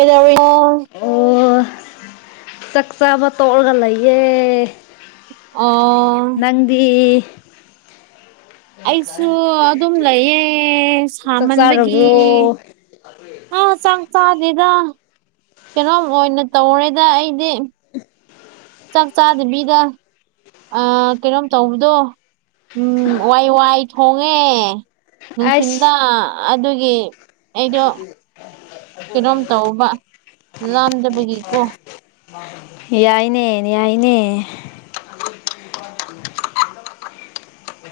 ꯑꯦꯗ ꯑꯣ ꯆꯥꯛꯆꯥꯥꯕ ꯇꯣꯛꯔꯒ ꯂꯩꯌꯦ ꯑꯣ ꯅꯪꯗꯤ ꯑꯩꯁꯨ ꯑꯗꯨꯝ ꯂꯩꯌꯦ ꯆꯥꯛ ꯁꯥꯃꯟꯕꯒꯤ ꯆꯥꯔꯕ꯭ꯔꯣ ꯑꯥ ꯆꯥꯛ ꯆꯥꯗꯦꯗ ꯀꯩꯅꯣꯝ ꯑꯣꯏꯅ ꯇꯧꯔꯦꯗ ꯑꯩꯗꯤ ꯆꯥꯛ ꯆꯥꯗꯕꯤꯗ ꯀꯩꯅꯣꯝ ꯇꯧꯕꯗꯣ ꯎ ꯋꯥꯏ ꯋꯥꯏ ꯊꯣꯡꯉꯦ ꯅꯨꯡꯁꯤꯤꯟꯗ ꯑꯩꯁ ꯑꯗꯨꯒꯤ ꯑꯩꯗꯣ ꯀꯩꯅꯣꯝ ꯇꯧꯕ ꯂꯥꯝꯗꯕꯒꯤꯀꯣ ꯌꯥꯏꯅꯦꯅꯦ ꯌꯥꯏꯅꯦ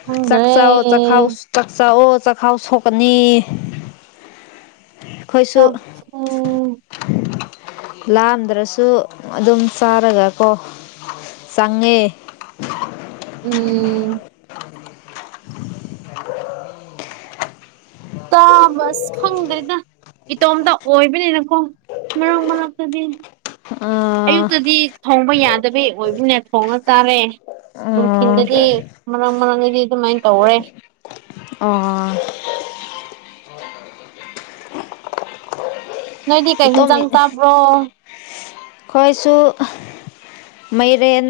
ꯈꯪꯗ꯭ꯔꯦ ꯆꯥꯛꯆꯥ ꯆꯈ ꯆꯥꯛ ꯆꯥꯛꯑꯣ ꯆꯥꯛꯈꯥꯎ ꯁꯣꯛꯀꯅꯤ ꯑꯩꯈꯣꯏꯁꯨ ꯆꯖꯤ ꯂꯥꯝꯗ꯭ꯔꯁꯨ ꯑꯗꯨꯝ ꯆꯥꯔꯒꯀꯣ ꯆꯪꯉꯦ [unintelligible] ꯎꯝ ꯇꯥꯕꯁ ꯐꯪꯗ꯭꯭ꯔꯔꯤꯗ ꯏꯇꯣꯝꯇ ꯑꯣꯏꯕꯅꯤꯅꯀꯣ ꯃꯔꯛ ꯃꯔꯛꯇꯗꯤ ꯑ ꯑꯌꯨꯛꯇꯗꯤ ꯊꯣꯡꯕ ꯌꯥꯗꯕꯩ ꯑꯣꯏꯕꯅꯦ ꯊꯣꯡꯉ ꯆꯥꯔꯦ ꯑꯥ ꯅꯨꯡꯊꯤꯤꯟꯗꯗꯤ ꯃꯔꯪ ꯃꯔꯥꯡꯒꯤꯗꯤ ꯑꯗꯨꯃꯥꯏꯅ ꯇꯧꯔꯦ ꯑꯣ ꯅꯣꯏꯗꯤ ꯀꯩ ꯏꯇꯣꯝ ꯍꯤꯟꯖꯥꯡ ꯆꯥꯕ꯭ꯔꯣ ꯈꯣꯏꯁꯨ ꯃꯩꯔꯦꯟ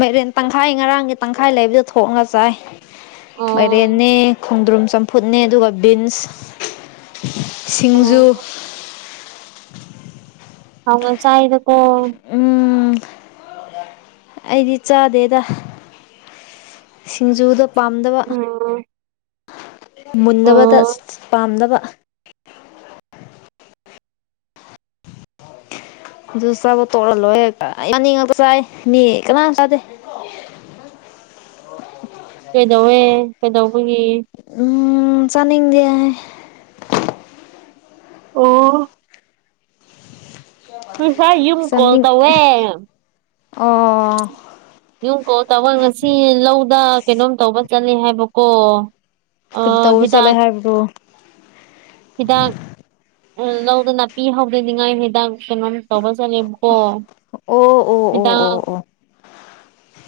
ꯃꯩꯔꯦꯟ ꯇꯪꯈꯥꯏ ꯉꯔꯥꯡꯒꯤ ꯇꯪꯈꯥꯏ ꯂꯩꯕꯗ ꯊꯣꯛꯉꯒ ꯆꯥꯏ ꯑꯣ ꯃꯥꯏꯔꯦꯅꯦ ꯈꯣꯡꯗ꯭ꯔꯨꯝ ꯆꯝꯐꯨꯠꯅꯦ ꯑꯗꯨꯒ ꯕꯤꯟꯁ ꯁꯤꯡꯖꯨ ꯑꯣ ꯑ ꯆꯥꯏꯗ ꯀꯣ ꯎꯝ ꯑꯩꯗꯤ ꯆꯥꯗꯦꯗ ꯁꯤꯡꯖꯨꯗ ꯄꯥꯝꯗꯕ ꯎ ꯃꯨꯟꯕꯗ ꯑꯣ ꯄꯥꯝꯅꯕ ꯑꯗꯨ ꯆꯥꯕ ꯇꯣꯛꯔꯜꯂꯣꯏ ꯍꯦꯛꯇ ꯌꯥꯅꯤꯡꯉꯥꯛꯇ ꯆꯥꯏ ꯃꯤ ꯀꯅꯥꯝ ꯆꯥꯗꯦ ꯀꯩꯗꯧꯋꯦ ꯀꯩꯗꯧꯕꯒꯤ ꯎ ꯆꯅꯗꯤ ꯑꯣ ꯎꯁ ꯌꯝ ꯀꯣꯜ ꯆꯥꯅꯤꯡ ꯇꯧꯋꯦ ꯑꯣ ꯌꯨꯝ ꯀꯣꯛ ꯇꯥꯧꯕ ꯉꯁꯤ ꯂꯧꯗ ꯀꯩꯅꯣꯝ ꯇꯧꯕ ꯆꯠꯂꯦ ꯍꯥꯏꯕꯀꯣ ꯀꯔꯤ ꯑꯥ ꯇꯧꯕ ꯆꯠꯂꯦ ꯍꯤꯗꯥꯛ ꯍꯥꯏꯕꯗꯣ ꯍꯤꯗꯥꯛ ꯎꯝ ꯂꯧꯗ ꯅꯥꯄꯤ ꯍꯧꯗꯅꯤꯉꯥꯏ ꯍꯤꯗꯥꯛ ꯀꯩꯅꯣꯝ ꯇꯧꯕ ꯆꯠꯂꯦꯕꯀꯣ ꯑꯣ ꯑꯣ ꯑꯣ ꯑꯣ ꯑꯣ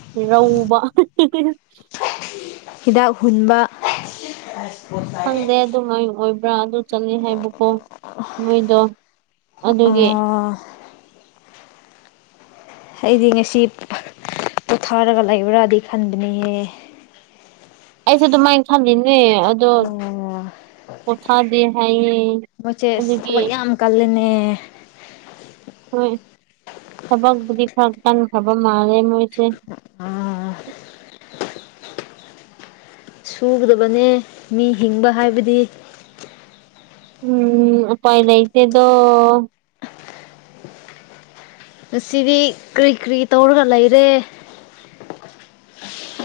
ꯔꯧꯕ ꯍꯤꯗꯥꯛ ꯍꯨꯟꯕ ꯈꯪꯗꯦ ꯑꯗꯨꯃꯥꯏ ꯑꯣꯏꯕ꯭ꯔꯥ ꯑꯗꯨ ꯆꯠꯂꯦ ꯍꯥꯏꯕꯀꯣ ꯃꯣꯏꯗꯣ ꯑꯗꯨꯒꯤ ꯑꯥ ꯑꯩꯗꯤ ꯉꯁꯤ ꯄꯣꯊꯥꯔꯒ ꯂꯩꯕ꯭ꯔꯥꯗꯤ ꯈꯟꯕꯅꯦꯍꯦ ꯑꯩꯁꯨ ꯑꯗꯨꯃꯥꯏꯅ ꯈꯜꯂꯤꯅꯦ ꯑꯗꯣ ꯑꯣ ꯄꯣꯊꯥꯗꯦ ꯍꯥꯏꯌꯦ ꯃꯣꯏꯁꯦ ꯑꯗꯨꯒꯤ ꯊꯕꯛ ꯌꯥꯝ ꯀꯜꯂꯤꯅꯦ ꯍꯣꯏ ꯊꯕꯛꯄꯨꯗꯤ ꯈꯔ ꯀꯟꯈ꯭ꯔꯕ ꯃꯥꯜꯂꯦ ꯃꯣꯏꯁꯦ ꯑꯥ ꯁꯨꯒꯗꯕꯅꯦ ꯃꯤ ꯍꯤꯡꯕ ꯍꯥꯏꯕꯗꯤ ꯎꯝ ꯎꯄꯥꯏ ꯂꯩꯩꯇꯦꯗꯣ ꯉꯁꯤꯗꯤ ꯀꯥꯔꯤ ꯀꯥꯔꯤ ꯇꯧꯔꯒ ꯂꯩꯔꯦ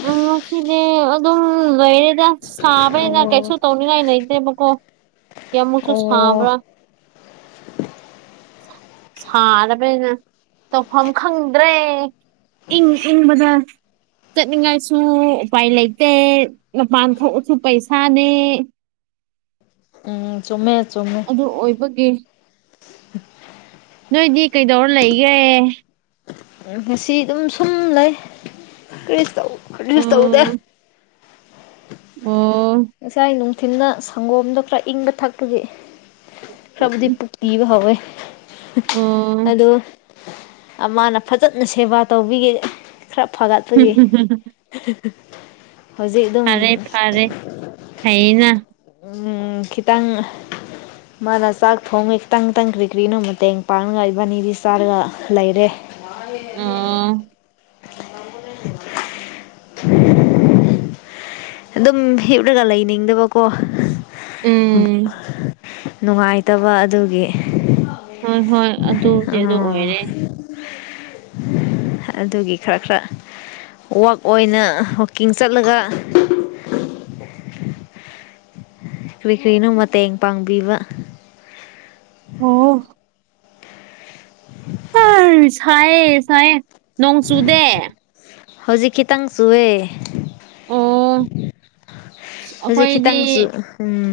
ꯎꯝ ꯁꯤꯗꯤ ꯑꯗꯨꯝ ꯂꯩꯔꯦꯗ ꯁꯥꯕꯅꯤꯅ ꯑꯣ ꯀꯩꯁꯨ ꯇꯧꯅꯤꯡꯉꯥꯏ ꯂꯩꯇꯦꯕꯀꯣ ꯑꯃꯨꯛꯁꯨ ꯑꯣ ꯁꯥꯕ꯭ꯔꯥ ꯑ ꯁꯥꯔꯕꯅꯤꯅ ꯇꯧꯐꯝ ꯈꯪꯗ꯭ꯔꯦ ꯏꯪ ꯏꯪꯕꯗ ꯆꯠꯅꯤꯡꯉꯥꯏꯁꯨ ꯎꯄꯥꯏ ꯂꯩꯇꯦ ꯃꯄꯥꯟ ꯊꯣꯛꯑꯁꯨ ꯄꯩꯁꯥꯅꯦ ꯎꯝ ꯆꯨꯝꯃꯦ ꯆꯨꯝꯃꯦ ꯑꯗꯨ ꯑꯣꯏꯕꯒꯤ ꯅꯣꯏꯗꯤ ꯀꯩꯗꯧꯔ ꯂꯩꯒꯦ ꯎ ꯉꯁꯤ ꯑꯗꯨꯝ ꯁꯨꯝ ꯂꯩ ꯀꯔꯤꯁꯨ ꯇꯧꯗꯦ ꯎꯝ ꯑꯣ ꯉꯥꯁꯥꯏ ꯅꯨꯡꯊꯤꯜꯅ ꯁꯪꯒꯣꯝꯗꯣ ꯈꯔ ꯏꯪꯕ ꯊꯛꯄꯒꯤ ꯈꯔꯕꯨꯗꯤ ꯄꯤꯕ ꯍꯧꯎꯋꯦ ꯑꯣ ꯑꯗꯣ ꯃꯥꯅ ꯐꯖꯅ ꯁꯦꯕꯥ ꯇꯧꯕꯤꯒꯦ ꯈꯔ ꯐꯒꯠꯄꯒꯤ ꯍꯧꯖꯤꯛ ꯑꯗꯨ ꯐꯔꯦ ꯐꯔꯦ ꯐꯩꯅ ꯎꯝ ꯈꯤꯇꯪ ꯃꯥꯅ ꯆꯥꯛ ꯊꯣꯡꯉ ꯈꯤꯇꯪꯈꯤꯇꯪ ꯀ꯭ꯔꯤ ꯀ꯭ꯔꯤꯅꯣ ꯃꯇꯦꯡ ꯄꯥꯡꯉꯒ ꯏꯕꯥꯅꯤꯗꯤ ꯆꯥꯔꯒ ꯂꯩꯔꯦ ꯑꯥ ꯑꯗꯨꯝ ꯍꯤꯞꯂꯒ ꯂꯩꯅꯤꯡꯗꯕꯀꯣ ꯎꯝ ꯅꯨꯡꯉꯥꯏꯇꯕ ꯑꯗꯨꯒꯤ ꯍꯣꯏ ꯍꯣꯏ ꯑꯗꯨꯗꯤ ꯑꯗꯨ ꯑꯣ ꯑꯣꯏꯔꯦ ꯑꯗꯨꯒꯤ ꯈꯔ ꯈꯔ ꯋꯥꯛ ꯑꯣꯏꯅ ꯋꯥꯛꯀꯤꯡ ꯆꯠꯂꯒ ꯀ꯭ꯔꯤꯀ꯭ꯔꯤꯅꯣ ꯃꯇꯦꯡ ꯄꯥꯡꯕꯤꯕ ꯑꯣ ꯍ ꯁꯥꯏꯌꯦ ꯁꯥꯏꯌꯦ ꯅꯣꯡ ꯆꯨꯗꯦ ꯍꯧꯖꯤꯛ ꯈꯤꯇꯪ ꯆꯨꯑꯦ ꯑꯣ ꯍꯧꯖꯤꯛ ꯑꯩꯈꯣꯏꯗꯤ ꯈꯤꯇꯪꯁꯨ ꯎꯝ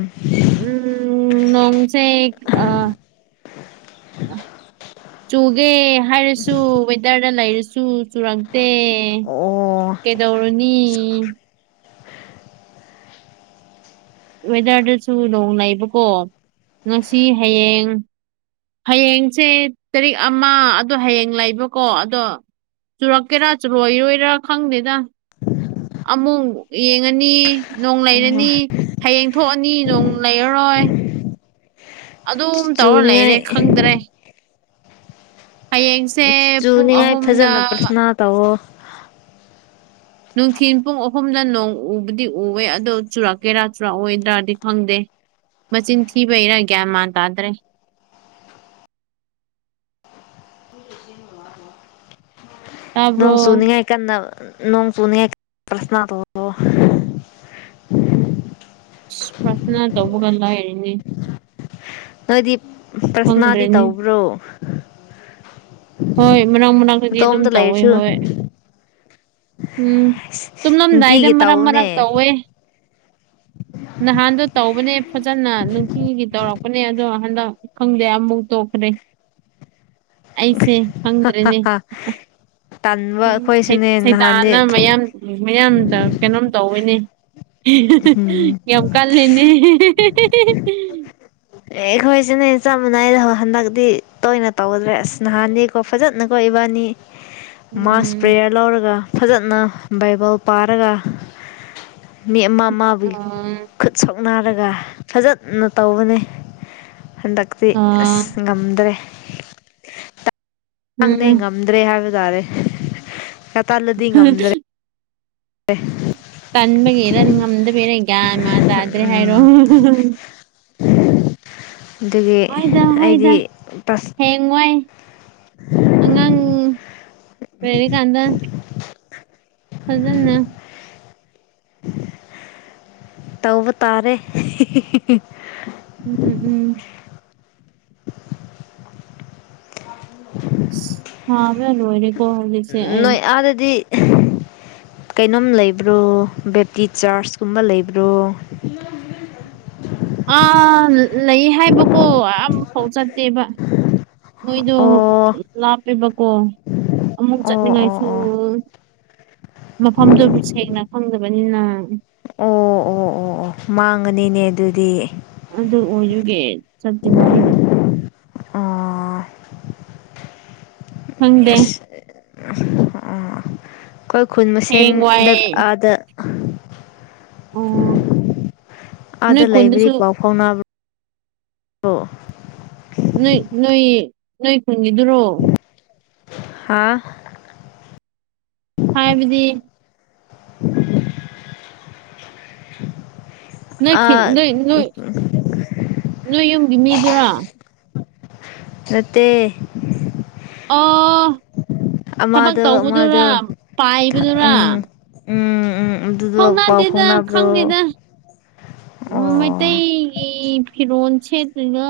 ꯎꯝ ꯅꯣꯡꯁꯦ ꯆꯨꯒꯦ ꯍꯥꯏꯔꯁꯨ ꯋꯦꯗꯔꯗ ꯂꯩꯔꯁꯨ ꯆꯨꯔꯛꯇꯦ ꯑꯣ ꯀꯩꯗꯧꯔꯨꯅꯤ ꯋꯦꯗꯔꯗꯁꯨ ꯅꯣꯡ ꯂꯩꯏꯕꯀꯣ ꯉꯁꯤ ꯍꯌꯦꯡ ꯍꯌꯦꯡꯁꯦ ꯇꯔꯤꯛ ꯑꯃ ꯑꯗꯣ ꯍꯌꯦꯡ ꯂꯩꯕꯀꯣ ꯑꯗꯣ ꯆꯨꯔꯛꯀꯦꯔꯥ ꯆꯨꯔꯣꯏꯔꯣꯏꯔꯥ ꯈꯪꯗꯦꯗ ꯑꯃꯨꯛ ꯌꯦꯡꯉꯅꯤ ꯅꯣꯡ ꯑꯣ ꯂꯩꯔꯅꯤ ꯍꯌꯦꯡ ꯊꯣꯛꯑꯅꯤ ꯅꯣꯡ ꯂꯩꯔꯔꯣꯏ ꯑꯗꯨꯝ ꯇꯧꯔ ꯆꯨꯅꯤꯡꯉꯥꯏ ꯂꯩꯔꯦ ꯈꯪꯗ꯭ꯔꯦ ꯍꯌꯦꯡꯁꯦ ꯄꯨꯡ ꯆꯨꯅꯤꯡꯉꯥꯏ ꯑꯍꯨꯝꯗ ꯐꯖꯅ ꯄ꯭ꯔꯊꯅꯥ ꯇꯧꯋꯣ ꯅꯨꯡꯊꯤꯤꯟ ꯄꯨꯡ ꯑꯍꯨꯝꯅ ꯅꯣꯡ ꯎꯕꯗꯤ ꯎꯋꯦ ꯑꯗꯣ ꯆꯨꯔꯥꯀꯦꯔꯥ ꯆꯨꯔꯥꯛꯑꯣꯏꯗ꯭ꯔꯥꯗꯤ ꯈꯪꯗꯦ ꯃꯆꯤꯟ ꯊꯤꯕꯩꯔ ꯒ꯭ꯌꯥꯟ ꯃꯥꯟ ꯇꯥꯗ꯭ꯔꯦ ꯍꯖꯤꯟ ꯋꯥꯄ [unintelligible] ꯇꯥꯕ꯭ꯔꯣ ꯅꯣꯡ ꯁꯨꯅꯤꯉ ꯀꯟꯅ ꯅꯣꯡ ꯁꯨꯅꯤꯁꯅ ꯇꯣꯡꯂꯣ [unintelligible] ꯑ ꯄ꯭ꯔꯊꯅ ꯇꯧꯕꯒ ꯂꯥꯏꯔꯤꯅꯤ ꯅꯣꯏꯗꯤ ꯄ꯭ꯔꯊꯅꯥꯗꯤ ꯈꯪꯗ꯭ꯔꯦꯅꯦ ꯇꯧꯕ꯭ꯔꯣ ꯍꯣꯏ ꯃꯅꯥꯛ ꯃꯅꯥꯛꯛꯇꯗꯤ ꯑꯗꯨꯝ ꯅꯇꯣꯝꯇ ꯇꯧꯋꯦ ꯂꯩꯔꯁꯨ ꯍꯣꯏ ꯎꯝ ꯇꯨꯝꯂꯝꯗꯥꯏꯗ ꯅꯨꯡꯇꯤꯒꯤ ꯃꯔꯛ ꯃꯔꯛ ꯇꯧꯅꯦ ꯇꯧꯋꯦ ꯅꯍꯥꯟꯗꯣ ꯇꯧꯕꯅꯦ ꯐꯖꯅ ꯅꯨꯡꯇꯤꯒꯤ ꯇꯧꯔꯛꯄꯅꯦ ꯑꯗꯣ ꯍꯟꯗꯛ ꯈꯪꯗꯦ ꯑꯃꯨꯛ ꯇꯣꯛꯈ꯭ꯔꯦ ꯑꯩꯁꯦ ꯈꯪꯗ꯭ꯔꯦꯅꯦ ꯇꯟꯕ ꯎ ꯑꯩꯈꯣꯏꯁꯨꯅꯦ ꯅꯍꯥꯟꯗꯤ ꯁꯩꯗꯥꯅ ꯃꯌꯥꯝ ꯎ ꯃꯌꯥꯝꯗ ꯀꯩꯅꯣꯝ ꯇꯧꯋꯤꯅꯦ ꯀꯪ ꯀꯜꯂꯤꯅꯤ ꯑꯦ ꯑꯩꯈꯣꯏꯁꯤꯅꯦ ꯆꯞ ꯃꯥꯟꯅꯥꯏꯗ ꯍꯟꯗꯛꯇꯤ ꯇꯣꯏꯅ ꯇꯧꯗ꯭ꯔꯦ ꯑꯁ ꯅꯍꯥꯟꯅꯤꯀꯣ ꯐꯖꯅꯀꯣ ꯏꯕꯥꯅꯤ [inaudible] ꯃꯥꯁ ꯄ꯭ꯔꯦꯌꯔ ꯂꯧꯔꯒ ꯐꯖꯅ ꯕꯥꯏꯕꯜ ꯄꯥꯔꯒ ꯃꯤ ꯑꯃ ꯑ ꯑꯃꯕꯨꯒꯤ ꯈꯨꯠ ꯁꯥꯎꯅꯔꯒ ꯐꯖꯅ ꯇꯧꯕꯅꯦ ꯍꯟꯗꯛꯇꯤ ꯑ ꯑꯁ ꯉꯝꯗ꯭ꯔꯦ ꯥꯡꯅꯦ ꯎꯝ ꯉꯝꯗ꯭ꯔꯦ ꯍꯥꯏꯕ ꯇꯥꯔꯦ ꯇꯜꯂꯗꯤ ꯉꯝꯗ꯭ꯔꯦ ꯇ ꯇꯟꯕꯒꯤꯔ ꯉꯝꯗꯕꯤꯦꯔ ꯀꯒ ꯃꯥ ꯇꯥꯗ꯭ꯔꯦ ꯍꯥꯏꯔꯣ ꯑꯗꯨꯒꯤ ꯑꯩꯗꯤꯥꯁ ꯦꯡꯋꯥꯏ ꯑꯉꯥꯡ ꯄꯔꯀꯥꯟꯗ [unintelligible] ꯐꯖꯅ ꯇꯕꯨꯕ ꯇꯥꯔꯦ ꯎꯝ ꯎꯝ ꯍꯥꯕ ꯂ ꯑꯣꯏꯔꯦꯀꯣ ꯍꯧꯖꯤꯛꯁꯦ ꯑꯩ ꯑꯗꯗꯤ ꯀꯩꯅꯣꯝ ꯂꯩꯕ꯭ꯔꯣ ꯕꯦꯞꯇꯤ ꯆꯥꯔꯆꯀꯨꯝꯕ ꯂꯩꯕ꯭ꯔꯣ [inaudible] ꯑꯥ ꯂꯩ ꯍꯥꯏꯕꯀꯣ ꯑꯐꯥꯎ ꯆꯠꯇꯦꯕ ꯃꯣꯏꯗꯣ ꯑꯣ ꯂꯥꯞꯄꯦꯕꯀꯣ ꯑꯃꯨꯛ ꯑꯣ ꯑꯣ ꯆꯠꯅꯤꯡꯉꯥꯏꯁꯨ ꯑꯣ ꯑꯣ ꯃꯐꯝꯗꯨꯕꯨ ꯁꯦꯡꯅ ꯐꯪꯗꯕꯅꯤꯅ ꯎ ꯑꯣ ꯑꯣ ꯃꯥꯡꯉꯅꯤꯅꯦ ꯑꯗꯨꯗꯤ ꯑꯗꯨꯗ ꯑꯣ ꯌꯒꯦ ꯆꯗꯤꯕꯥꯥꯏꯣ [unintelligible] ꯑ ꯍꯪꯗꯦ ꯑꯩꯈꯣꯏ ꯈꯨꯜ ꯍꯌꯦꯡ ꯃꯁꯦꯟꯗ ꯋꯥꯏ ꯑꯥꯗ ꯑꯣ ꯑꯥꯗ ꯅꯣꯏ ꯂꯩꯕꯗꯤ ꯈꯨꯟꯗꯁꯨ ꯄꯥꯎ ꯐꯥꯎꯅꯕ꯭ꯔꯥ ꯅꯣꯏ ꯅꯣꯏ ꯅꯣꯏ ꯀꯨꯟꯒꯤꯗꯨꯔꯣ ꯍꯥꯥ ꯍꯥꯏꯕꯗꯤ [inaudible] ꯅꯣꯏ ꯑꯥ ꯅꯣꯏ ꯅꯣꯏ ꯅꯣꯏ ꯌꯨꯝꯒꯤ ꯃꯤꯗꯨꯔꯣ ꯅꯠꯇꯦ ꯑꯣ ꯊꯕꯛ ꯑꯃꯗꯣ ꯑꯃꯗꯣ ꯇꯧꯕꯗꯨꯔꯥ ꯄꯥꯏꯕꯅꯦꯕ ꯎꯝ ꯎꯝ ꯎꯝ ꯑꯗꯨꯗꯨ ꯄꯥꯎ ꯐꯥꯎꯅꯕ꯭ꯔꯣ ꯎꯝ ꯑꯣ ꯃꯩꯇꯩꯒꯤ ꯐꯤꯔꯣꯜ ꯁꯦꯠꯇꯔꯤꯅ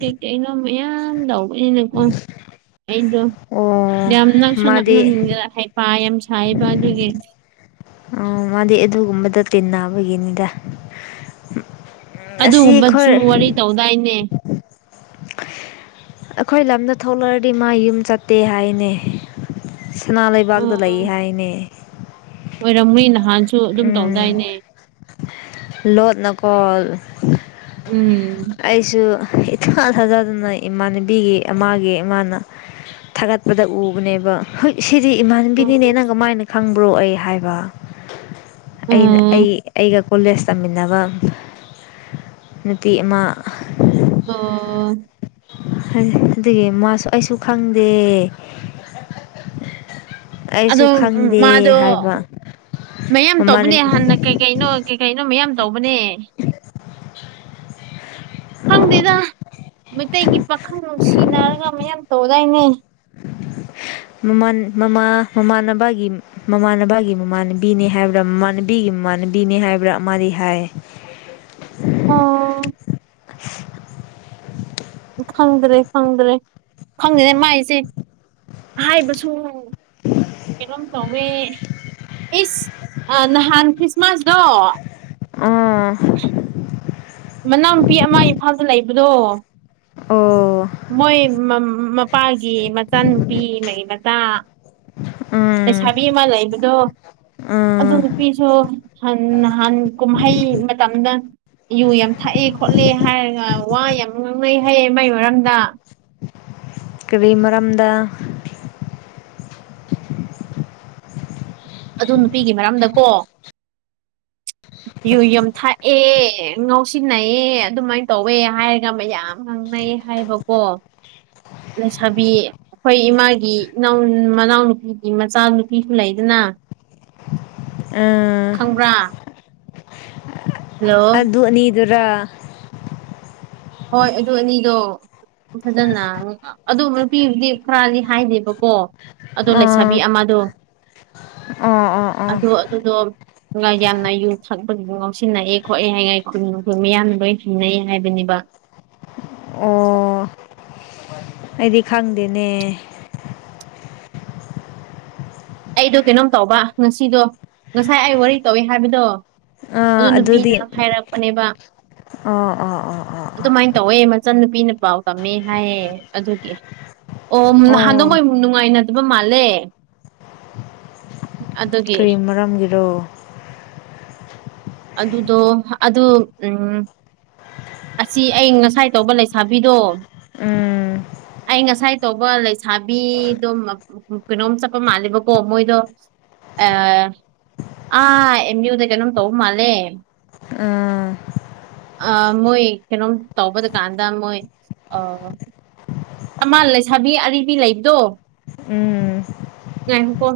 ꯀꯩꯀꯩꯅꯣ ꯃꯌꯥꯝ ꯇꯧꯕꯅꯤꯅꯀꯣ ꯑꯩꯗꯣ ꯑꯣ ꯌꯥꯝ ꯅꯛꯁꯨ ꯃꯥꯗꯤ ꯅꯛꯅ ꯅꯤꯡꯖꯛ ꯍꯥꯏ ꯄ ꯌꯥꯝ ꯁꯥꯏꯕ ꯑꯗꯨꯒꯤ ꯑ ꯃꯥꯗꯤ ꯑꯗꯨꯒꯨꯝꯕꯗ ꯇꯤꯟꯅꯕꯒꯤꯅꯤꯗ ꯑꯁꯤ ꯑꯗꯨꯒꯨꯝꯕꯖꯨ ꯑꯩꯈꯣꯏ ꯋꯥꯔꯤ ꯇꯧꯗꯥꯏꯅꯦ ꯑꯩꯈꯣꯏ ꯂꯝꯗ ꯊꯣꯛꯂꯛꯑꯗꯤ ꯃꯥ ꯌꯨꯝ ꯆꯠꯇꯦ ꯍꯥꯏꯅꯦ ꯁꯅꯥ ꯂꯩꯕꯥꯛꯇ ꯂꯩ ꯍꯥꯏꯅꯦ ꯑꯣꯏꯔꯝꯃꯤ ꯅꯍꯥꯟꯁꯨ ꯑꯗꯨꯝ ꯇꯧꯗꯥꯏꯅꯦ ꯂꯣꯠꯅ ꯀꯣꯜ ꯎꯝ ꯑꯩꯁꯨ ꯏꯊꯥ ꯊꯥꯖꯗꯅ ꯏꯃꯥꯟꯅꯕꯤꯒꯤ ꯃꯥꯒꯤ ꯏꯃꯥꯅ ꯊꯥꯒꯠꯄꯗ ꯎꯕꯅꯦꯕ ꯍꯣꯏ ꯁꯤꯗꯤ ꯏꯃꯥꯟꯅꯕꯤꯅꯤꯅꯦ ꯎꯝ ꯅꯪ ꯀꯃꯥꯏꯅ ꯈꯪꯕ꯭ꯔꯣ ꯑꯩ ꯍꯥꯏꯕ ꯑꯩꯅ ꯑꯩ ꯎꯝ ꯑꯩꯒ ꯀꯣꯂꯦꯁ ꯇꯝꯃꯤꯟꯅꯕ ꯅꯨꯄꯤ ꯑꯃ ꯑꯣ ꯑꯗꯨꯒꯤ ꯃꯥꯁꯨ ꯑꯩꯁꯨ ꯈꯪꯗꯦ ꯑꯩꯁꯨ ꯑꯗꯣ ꯈꯪꯗꯦ ꯃꯥꯗꯣ ꯍꯥꯏꯕ ꯃꯌꯥꯝ ꯃꯃꯥꯟ ꯇꯧꯕꯅꯦ ꯍꯥꯟꯅ ꯀꯩ ꯀꯩꯅꯣ ꯀꯩꯀꯩꯅꯣ ꯃꯌꯥꯝ ꯇꯧꯕꯅꯦ ꯈꯪꯗꯦꯗ ꯃꯩꯇꯩꯒꯤ ꯄꯥꯈꯪ ꯅꯨꯡꯁꯤꯅꯔꯒ ꯃꯌꯥꯝ ꯇꯧꯗꯥꯏꯅꯦ ꯃꯃꯥꯟ ꯃꯃꯥ ꯃꯃꯥꯟꯅꯕꯒꯤ ꯃꯃꯥꯟꯅꯕꯒꯤ ꯃꯃꯥꯟꯅꯕꯤꯅꯦ ꯍꯥꯏꯕ꯭ꯔꯥ ꯃꯃꯥꯟꯅꯕꯤꯒꯤ ꯃꯃꯥꯟꯅꯕꯤꯅꯦ ꯍꯥꯏꯕ꯭ꯔꯥ ꯑꯃꯗꯤ ꯍꯥꯏ ꯑꫭ ꯑꯗꯨ ꯈꯪꯗ꯭ꯔꯦ ꯈꯪꯗ꯭ꯔꯦ ꯈꯪꯗꯦꯅꯦ ꯃꯥꯏꯁꯦ ꯍꯥꯏꯕꯁꯨ ꯀꯩꯅꫭꯝ ꯇꯧ ꯋꯦ ꯏꯁ ꯑ ꯅꯍꯥꯟ ꯈ꯭ꯔꯤꯁꯃꯥꯁꯗꯣ ꯎꯝ ꯃꯅꯥꯅꯨꯄꯤ ꯑꯃ ꯏꯝꯐꯥꯜꯗ ꯂꯩꯕꯗꯣ ꯑꯣ ꯃꯣꯏ ꯃꯝ ꯃꯄꯥꯒꯤ ꯃꯆꯥꯅꯨꯄꯤ ꯃꯔꯤ ꯃꯇꯥ ꯎꯝ ꯂꯩꯁꯥꯕꯤ ꯑꯃ ꯂꯩꯕꯗꯣ ꯑꯗꯨ ꯎꯝ ꯅꯨꯄꯤꯁꯨ ꯍꯟ ꯅꯍꯥꯟ ꯀꯨꯝꯍꯩ ꯃꯇꯝꯗ ꯌꯨ ꯌꯥꯝ ꯊꯛꯑꯦ ꯈꯣꯠꯂꯦ ꯍꯥꯏꯔꯒ ꯋꯥ ꯌꯥꯝ ꯉꯥꯡꯅꯩ ꯍꯥꯏꯌꯦ ꯃꯥꯏ ꯃꯔꯝꯗ ꯀꯔꯤ ꯃꯔꯝꯗ ꯑꯗꯨ ꯅꯨꯄꯤꯒꯤ ꯃꯔꯝꯗꯀꯣ ꯌꯨ ꯌꯥꯝ ꯊꯛꯑꯦ ꯉꯥꯎꯁꯤꯟꯅꯩꯑꯦ ꯑꯗꯨꯃꯥꯏ ꯇꯧꯋꯦ ꯍꯥꯏꯔꯒ ꯃꯌꯥꯝ ꯉꯥꯡꯅꯩꯌꯦ ꯍꯥꯏꯕꯀꯣ ꯂꯩꯁꯥꯕꯤ ꯑꯩꯈꯣꯏ ꯏꯃꯥꯒꯤ ꯏꯅꯥꯎ ꯃꯅꯥꯎꯅꯨꯄꯤꯒꯤ ꯃꯆꯥꯅꯨꯄꯤꯁꯨ ꯂꯩꯗꯅ ꯑ ꯈꯪꯕ꯭ꯔꯥ ꯍꯜꯂꯣ ꯑꯗꯨ ꯑꯅꯤꯗꯨꯔ ꯍꯣꯏ ꯑꯗꯨ ꯑꯅꯤꯗꯣ ꯐꯖꯅ ꯑꯗꯨ ꯅꯨꯄꯤꯗꯤ ꯈꯔꯗꯤ ꯍꯥꯏꯗꯦꯕꯀꯣ ꯑꯗꯣ ꯂꯩꯁꯥꯕꯤ ꯑꯥ ꯑꯃꯗꯣ ꯑꯥ ꯑꯥ ꯑꯥ ꯑꯗꯣ ꯑꯗꯨꯗꯣ ꯅꯨꯉꯥꯏꯌꯥꯝꯅ ꯌꯨ ꯊꯛꯄ ꯌꯨ ꯉꯥꯎꯁꯤꯟꯅꯩꯌꯦ ꯈꯣꯠꯂꯦ ꯍꯥꯏꯉꯥꯏ ꯈꯨꯟ ꯃꯤꯌꯥꯝꯅ ꯂꯣꯏ ꯊꯤꯡꯅꯩ ꯍꯥꯏꯕꯅꯦꯕ ꯑꯣ ꯑꯩꯗꯤ ꯈꯪꯗꯦꯅꯦ ꯑꯩꯗꯣ ꯀꯩꯅꯣꯝ ꯇꯧꯕ ꯉꯁꯤꯗꯣ ꯉꯁꯥꯏ ꯑꯩ ꯋꯥꯔꯤ ꯇꯧꯋꯦ ꯍꯥꯏꯕꯗꯣ ꯑꯗꯨ ꯑꯥ ꯅꯨꯄꯤꯅ ꯍꯥꯏꯔꯛꯄꯅꯦꯕ ꯑꯣ ꯑꯣ ꯑꯣ ꯑꯣ ꯑꫭ ꯑꯗꯨꯃꯥꯏꯅ ꯇꯧꯋꯦ ꯃꯆꯟ ꯅꯨꯄꯤꯅ ꯄꯥꯎ ꯇꯝꯃꯦ ꯍꯥꯏꯌꯦ ꯑꯗꯨꯗꯤ ꯑꯣ ꯑꯣ ꯅꯍꯥꯟꯗꯣꯃꫭꯏ ꯅꯨꯡꯉꯥꯏꯅꯗꯕ ꯃꯥꯜꯂꯦ ꯑꯗꯨꯒꯤ ꯀꯔꯤ ꯃꯔꯝꯒꯤꯔꯣ ꯑꯗꯨꯗꯣ ꯑꯗꯨ ꯎꯝ ꯑꯁꯤ ꯑꯩ ꯉꯁꯥꯏ ꯇꯧꯕ ꯂꯩꯁꯥꯕꯤꯗꯣ ꯎꯝ ꯑꯩ ꯉꯁꯥꯏ ꯇꯧꯕ ꯂꯩꯁꯥꯕꯤꯗꯣ ꯀꯩꯅꯣꯝ ꯆꯠꯄ ꯃꯥꯜꯂꯦꯕ ꯀꯣ ꯃꯣꯏꯗꯣ ꯑꯥ... ꯑꯥ ꯑꯦꯝ ꯌꯨꯗ ꯀꯩꯅꯣꯝ ꯇꯧꯕ ꯃꯥꯜꯂꯦ ꯎꯝ ꯑ ꯃꯣꯏ ꯀꯩꯅꯣꯝ ꯇꯧꯕꯗ ꯀꯥꯟꯗ ꯃꯣꯏ ꯑ ꯑꯃ ꯂꯩꯁꯥꯕꯤ ꯑꯔꯤꯕꯤ ꯂꯩꯕꯗꯣ ꯎꯝ ꯉꯥꯢꯀꯣ